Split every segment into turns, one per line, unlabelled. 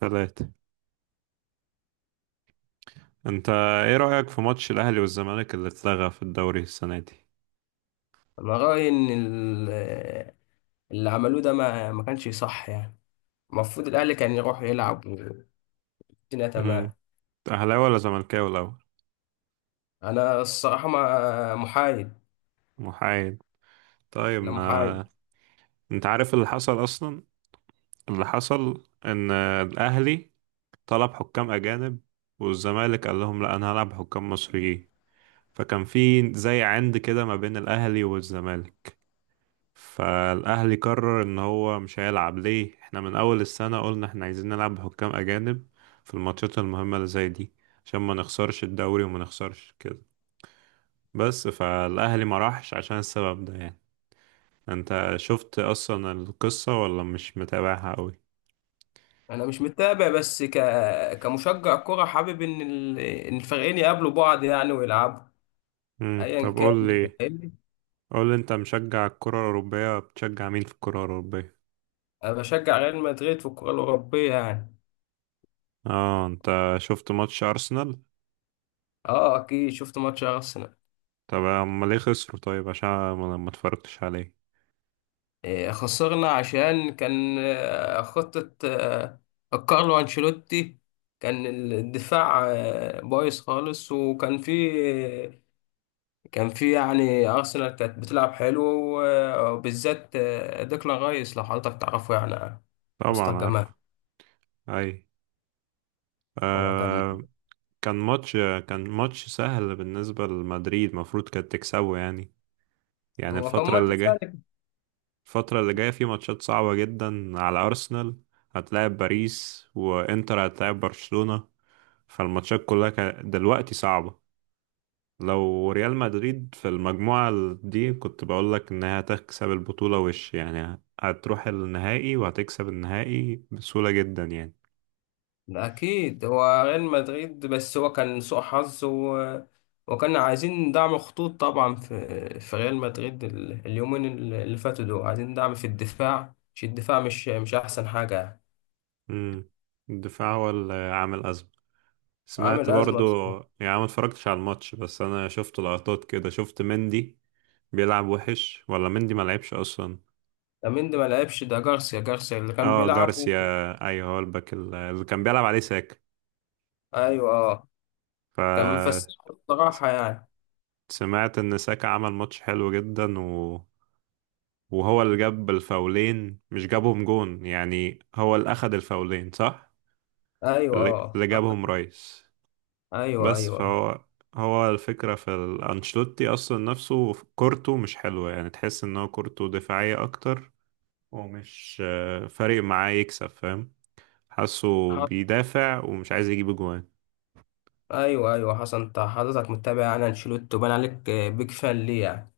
ثلاثة. انت، ايه رأيك في ماتش الاهلي والزمالك اللي اتلغى في الدوري السنة دي؟
انا رايي اللي عملوه ده ما كانش صح يعني. المفروض الاهلي كان يروح يلعب والدنيا تمام.
امم اهلاوي ولا زملكاوي الاول؟
انا الصراحه ما محايد.
محايد؟ طيب
انا محايد.
ما انت عارف اللي حصل اصلا؟ اللي حصل ان الاهلي طلب حكام اجانب، والزمالك قال لهم لا، انا هلعب حكام مصريين. فكان في زي عند كده ما بين الاهلي والزمالك. فالاهلي قرر ان هو مش هيلعب، ليه؟ احنا من اول السنة قلنا احنا عايزين نلعب بحكام اجانب في الماتشات المهمة اللي زي دي عشان ما نخسرش الدوري وما نخسرش كده. بس فالاهلي ما راحش عشان السبب ده يعني. انت شفت اصلا القصة ولا مش متابعها قوي؟
انا مش متابع كمشجع كره حابب ان الفريقين يقابلوا بعض يعني ويلعبوا ايا
طب
كان
قول
انت
لي
فاهمني.
قول لي انت مشجع الكرة الأوروبية، بتشجع مين في الكرة الأوروبية؟
انا بشجع ريال مدريد في الكره الاوروبيه يعني.
اه، انت شفت ماتش أرسنال؟
اه اكيد شفت ماتش ارسنال.
طب امال ليه خسروا؟ طيب عشان ما اتفرجتش عليه؟
خسرنا عشان كان خطة كارلو أنشيلوتي كان الدفاع بايظ خالص وكان في آه، كان في يعني أرسنال كانت بتلعب حلو وبالذات ديكلان رايس لو حضرتك تعرفه يعني. مستر
طبعا
جمال.
عارف. اي.
هو كان
آه. كان ماتش كان ماتش سهل بالنسبة لمدريد، المفروض كانت تكسبه يعني. يعني
هو كان
الفترة
ماتش
اللي جاية،
سهل.
في ماتشات صعبة جدا على أرسنال. هتلاعب باريس، وإنتر هتلاعب برشلونة. فالماتشات كلها دلوقتي صعبة. لو ريال مدريد في المجموعة دي، كنت بقولك إنها هتكسب البطولة وش يعني، هتروح النهائي وهتكسب النهائي بسهولة جدا يعني.
أكيد هو ريال مدريد بس هو كان سوء حظ وكان عايزين دعم خطوط طبعا في ريال مدريد اليومين اللي فاتوا دول عايزين دعم في الدفاع، مش الدفاع مش أحسن حاجة يعني.
مم. الدفاع هو اللي عامل أزمة. سمعت
عامل أزمة
برضو.
بصراحة.
يعني ما اتفرجتش على الماتش، بس انا شفت لقطات كده، شفت مندي بيلعب وحش ولا مندي ما لعبش اصلا؟
لامين دي ما لعبش، ده جارسيا اللي كان
اه،
بيلعب
جارسيا. ايوه هو الباك اللي كان بيلعب عليه ساكا.
أيوه أه. كان
ف
مفسح
س-
بصراحة يعني.
سمعت ان ساكا عمل ماتش حلو جدا، و... وهو اللي جاب الفاولين مش جابهم جون، يعني هو اللي اخد الفاولين صح؟
أيوه
اللي اللي
أه.
جابهم رايس.
أيوه
بس
أيوه.
هو الفكرة في أنشيلوتي أصلا، نفسه كورته مش حلوة يعني، تحس إن هو كورته دفاعية أكتر. ومش فارق معاه يكسب، فاهم؟ حاسه
حص...
بيدافع ومش عايز يجيب أجوان.
أيوه أيوه حسن. أنت حضرتك متابع يعني أنشيلوتي وبان عليك بيج فان ليه يعني.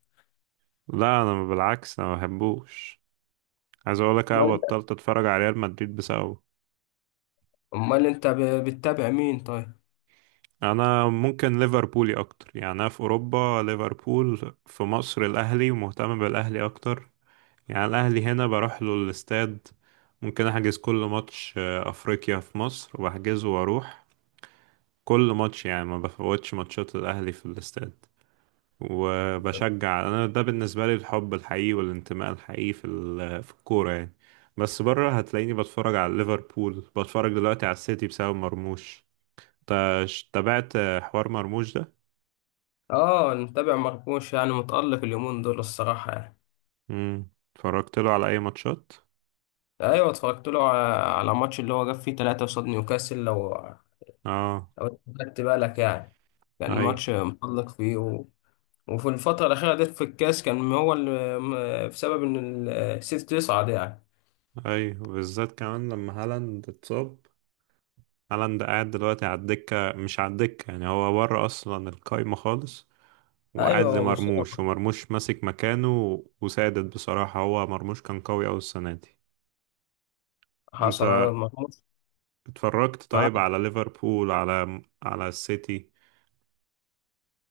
لا، أنا بالعكس، أنا ما بحبوش. عايز أقولك أنا بطلت أتفرج على ريال مدريد بسببه.
امال بتتابع مين طيب؟
أنا ممكن ليفربولي أكتر يعني. أنا في أوروبا ليفربول، في مصر الأهلي ومهتم بالأهلي أكتر. يعني الأهلي هنا بروح له الاستاد. ممكن أحجز كل ماتش أفريقيا في مصر وبحجزه وأروح. كل ماتش يعني، ما بفوتش ماتشات الأهلي في الاستاد. وبشجع أنا، ده بالنسبة لي الحب الحقيقي والانتماء الحقيقي في في الكورة يعني. بس بره هتلاقيني بتفرج على ليفربول، بتفرج دلوقتي على السيتي بسبب مرموش. تابعت حوار مرموش ده؟
اه متابع مرموش، يعني متألق اليومين دول الصراحة يعني.
مم. اتفرجت له على أي ماتشات؟
ايوه اتفرجت له على ماتش اللي هو جاب فيه ثلاثة قصاد نيوكاسل، لو
اه.
لو خدت بالك يعني. كان
اي.
ماتش متألق فيه وفي الفترة الأخيرة ديت في الكاس كان هو بسبب إن السيتي تصعد يعني.
اي، وبالذات كمان لما هالاند اتصاب. هالاند قاعد دلوقتي على الدكة، مش على الدكة، يعني هو بره أصلا القايمة خالص. وقاعد
أيوه مصاب.
لمرموش، ومرموش ماسك مكانه وسادد بصراحة. هو مرموش كان قوي أوي السنة دي.
حصل
أنت
مرموش.
اتفرجت طيب على ليفربول، على السيتي؟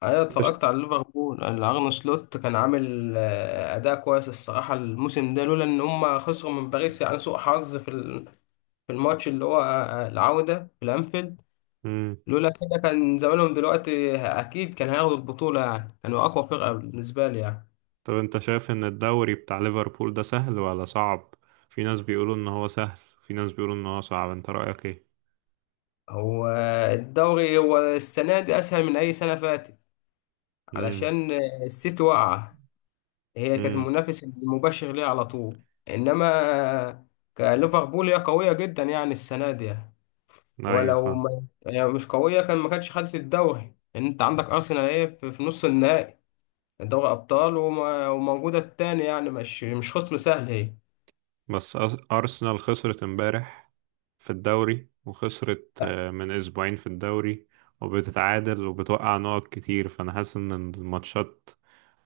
انا
أنت ش...
اتفرجت على ليفربول، الارن سلوت كان عامل اداء كويس الصراحه الموسم ده لولا ان هم خسروا من باريس يعني سوء حظ في الماتش اللي هو العوده في الانفيلد.
مم.
لولا كده كان زمانهم دلوقتي اكيد كان هياخدوا البطوله يعني، كانوا اقوى فرقه بالنسبه لي يعني.
طب أنت شايف إن الدوري بتاع ليفربول ده سهل ولا صعب؟ في ناس بيقولوا إن هو سهل، في ناس بيقولوا إن هو صعب، أنت رأيك إيه؟
هو الدوري هو السنه دي اسهل من اي سنه فاتت
امم
علشان السيتي واقعه. هي كانت
امم
المنافس المباشر ليها على طول. انما آه، كليفربول هي قويه جدا يعني السنه دي يعني.
أيوة
ولو
فاهم.
ما يعني مش قوية كان ما كانتش خدت الدوري، لأن أنت عندك أرسنال إيه في نص النهائي دوري أبطال وموجودة التاني يعني مش خصم سهل هي.
بس أرسنال خسرت امبارح في الدوري، وخسرت
لا،
من أسبوعين في الدوري، وبتتعادل وبتوقع نقط كتير، فأنا حاسس إن الماتشات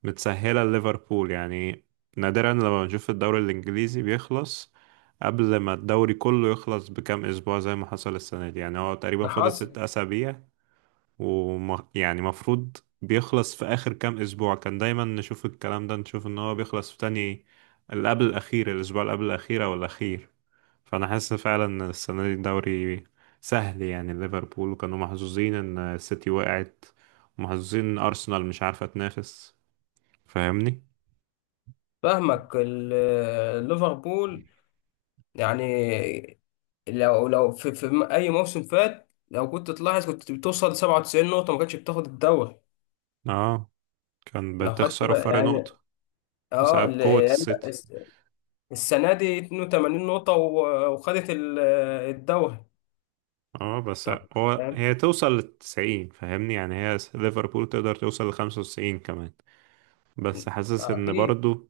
متسهلة لليفربول يعني. نادرا لما بنشوف الدوري الإنجليزي بيخلص قبل ما الدوري كله يخلص بكام أسبوع، زي ما حصل السنة دي. يعني هو تقريبا
ده
فاضل
حصل.
ست أسابيع. يعني مفروض بيخلص في آخر كام أسبوع، كان دايما نشوف الكلام ده، نشوف إن هو بيخلص في تاني اللي قبل الأخير، الأسبوع اللي قبل الأخير أو الأخير. فانا حاسس فعلا السنه دي الدوري سهل يعني ليفربول، وكانوا محظوظين ان السيتي وقعت ومحظوظين ان ارسنال مش عارفه تنافس. فاهمني؟
فاهمك ليفربول يعني لو أي موسم فات لو كنت تلاحظ كنت بتوصل 97 نقطة ما كانتش بتاخد الدوري.
اه، كان
لو خدت
بتخسروا
بقى
فرق
يعني
نقطه
اه
بسبب قوه السيتي.
السنة دي 82 نقطة وخدت الدوري.
اه بس
طب
هو، هي توصل للتسعين فاهمني يعني، ليفربول تقدر توصل لخمسة وتسعين كمان. بس حاسس ان
اكيد.
برضو،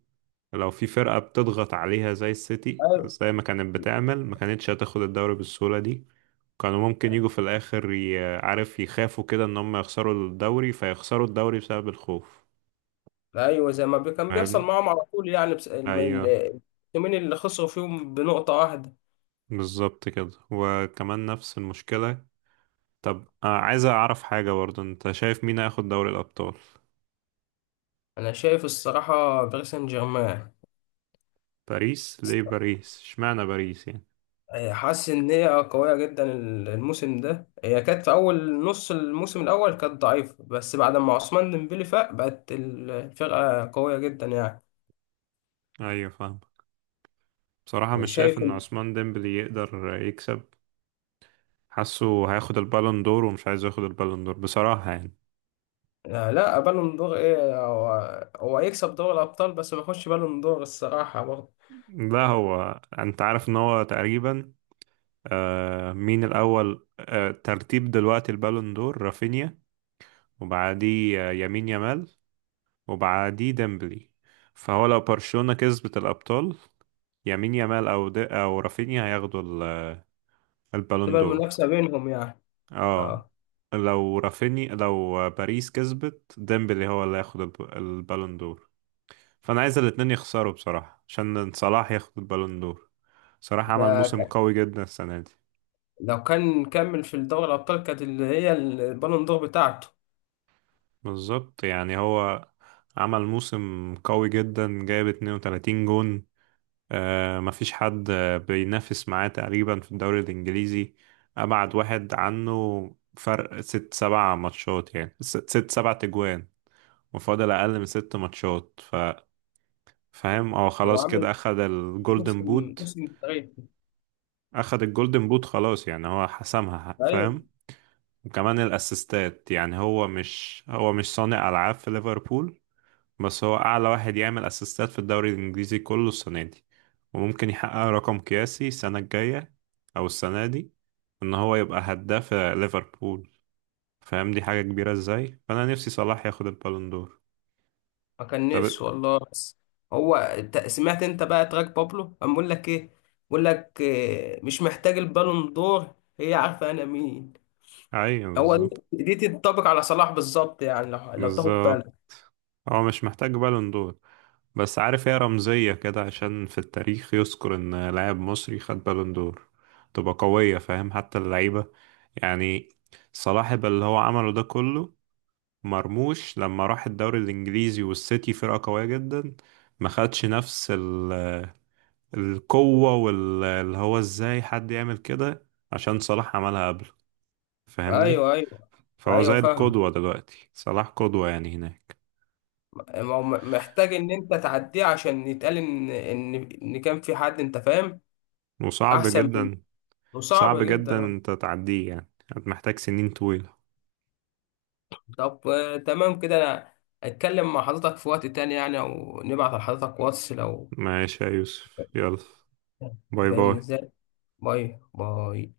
لو في فرقة بتضغط عليها زي السيتي
ايوه
زي ما كانت بتعمل، ما كانتش هتاخد الدوري بالسهولة دي. كانوا ممكن يجوا في الآخر عارف، يخافوا كده إن هم يخسروا الدوري فيخسروا الدوري بسبب الخوف.
ايوه، زي ما بي- كان بيحصل
فاهمني؟
معاهم على طول يعني، بس
أيوه
التيمين اللي خسروا فيهم بنقطة واحدة.
بالظبط كده، وكمان نفس المشكلة. طب عايز أعرف حاجة برضه، أنت شايف مين هياخد دوري الأبطال؟
انا شايف الصراحة باريس سان جيرمان.
باريس؟ ليه باريس؟ اشمعنى باريس يعني؟
هي حاسس ان هي قوية جدا الموسم ده، هي كانت في اول نص الموسم الاول كانت ضعيفة بس بعد ما عثمان ديمبلي فاق بقت الفرقة قوية جدا يعني.
أيوه فاهم. بصراحة مش شايف
وشايف
إن
إن-
عثمان ديمبلي يقدر يكسب. حاسه هياخد البالون دور، ومش عايز ياخد البالون دور بصراحة يعني.
لا بالون دور ايه هو، هو هيكسب دوري الابطال بس ما يخش بالون دور الصراحة برضه.
لا، هو انت عارف ان هو تقريبا مين الأول، ترتيب دلوقتي البالون دور رافينيا، وبعديه يمين يامال، وبعديه ديمبلي. فهو لو برشلونة كسبت الأبطال، يمين يامال أو رافينيا هياخدوا البالون
تبقى
دور.
المنافسة بينهم يعني.
اه،
اه.
لو رافينيا، لو باريس كسبت ديمبلي هو اللي هياخد البالون دور. فأنا عايز الاتنين يخسروا بصراحة عشان صلاح ياخد البالون دور. صلاح عمل
ده
موسم
كان
قوي جدا السنة دي.
لو كان كمل في دوري الأبطال كانت اللي هي البالون دور بتاعته.
بالظبط يعني هو عمل موسم قوي جدا، جايب 32 جون. آه مفيش حد بينافس معاه تقريبا في الدوري الإنجليزي. أبعد واحد عنه فرق ست سبع ماتشات، يعني ست سبع تجوان. وفاضل أقل من ست ماتشات. فاهم، هو
هو
خلاص
عامل
كده أخد الجولدن
موسم
بوت.
موسم تاريخي.
أخد الجولدن بوت خلاص يعني هو حسمها،
أيوة.
فاهم. وكمان الأسيستات يعني، هو مش صانع ألعاب في ليفربول، بس هو أعلى واحد يعمل أسيستات في الدوري الإنجليزي كله السنة دي. وممكن يحقق رقم قياسي السنة الجاية أو السنة دي، إن هو يبقى هداف ليفربول. فاهم دي حاجة كبيرة إزاي. فأنا نفسي صلاح ياخد البالون دور.
ما كان
طب.
نفسه والله. بس هو أنت سمعت أنت بقى تراك بابلو قام بيقول لك إيه؟ بيقول لك إيه، مش محتاج البالون دور هي عارفة أنا مين.
أيوة
هو
بالظبط.
دي، دي تنطبق على صلاح بالظبط يعني لو تاخد
بالظبط
بالك.
هو مش محتاج بالون دور. بس عارف هي رمزية كده، عشان في التاريخ يذكر إن لاعب مصري خد بالون دور تبقى قوية، فاهم؟ حتى اللعيبة يعني، صلاح اللي هو عمله ده كله، مرموش لما راح الدوري الانجليزي والسيتي فرقة قوية جدا ما خدش نفس القوة، واللي هو ازاي حد يعمل كده عشان صلاح عملها قبل. فاهمني؟
أيوه أيوه.
فهو
ايوه
زي
فاهم.
القدوة دلوقتي، صلاح قدوة يعني هناك.
ما هو محتاج ان انت تعديه عشان يتقال ان ان كان في حد، انت فاهم.
وصعب
احسن.
جدا.
وصعب
صعب جدا
جدا
انت تعديه يعني، محتاج سنين طويلة.
طب تمام كده. انا اتكلم مع حضرتك في وقت تاني يعني او نبعت لحضرتك واتس لو.
ماشي يا يوسف، يلا. باي
فاهمني
باي.
ازاي. باي باي.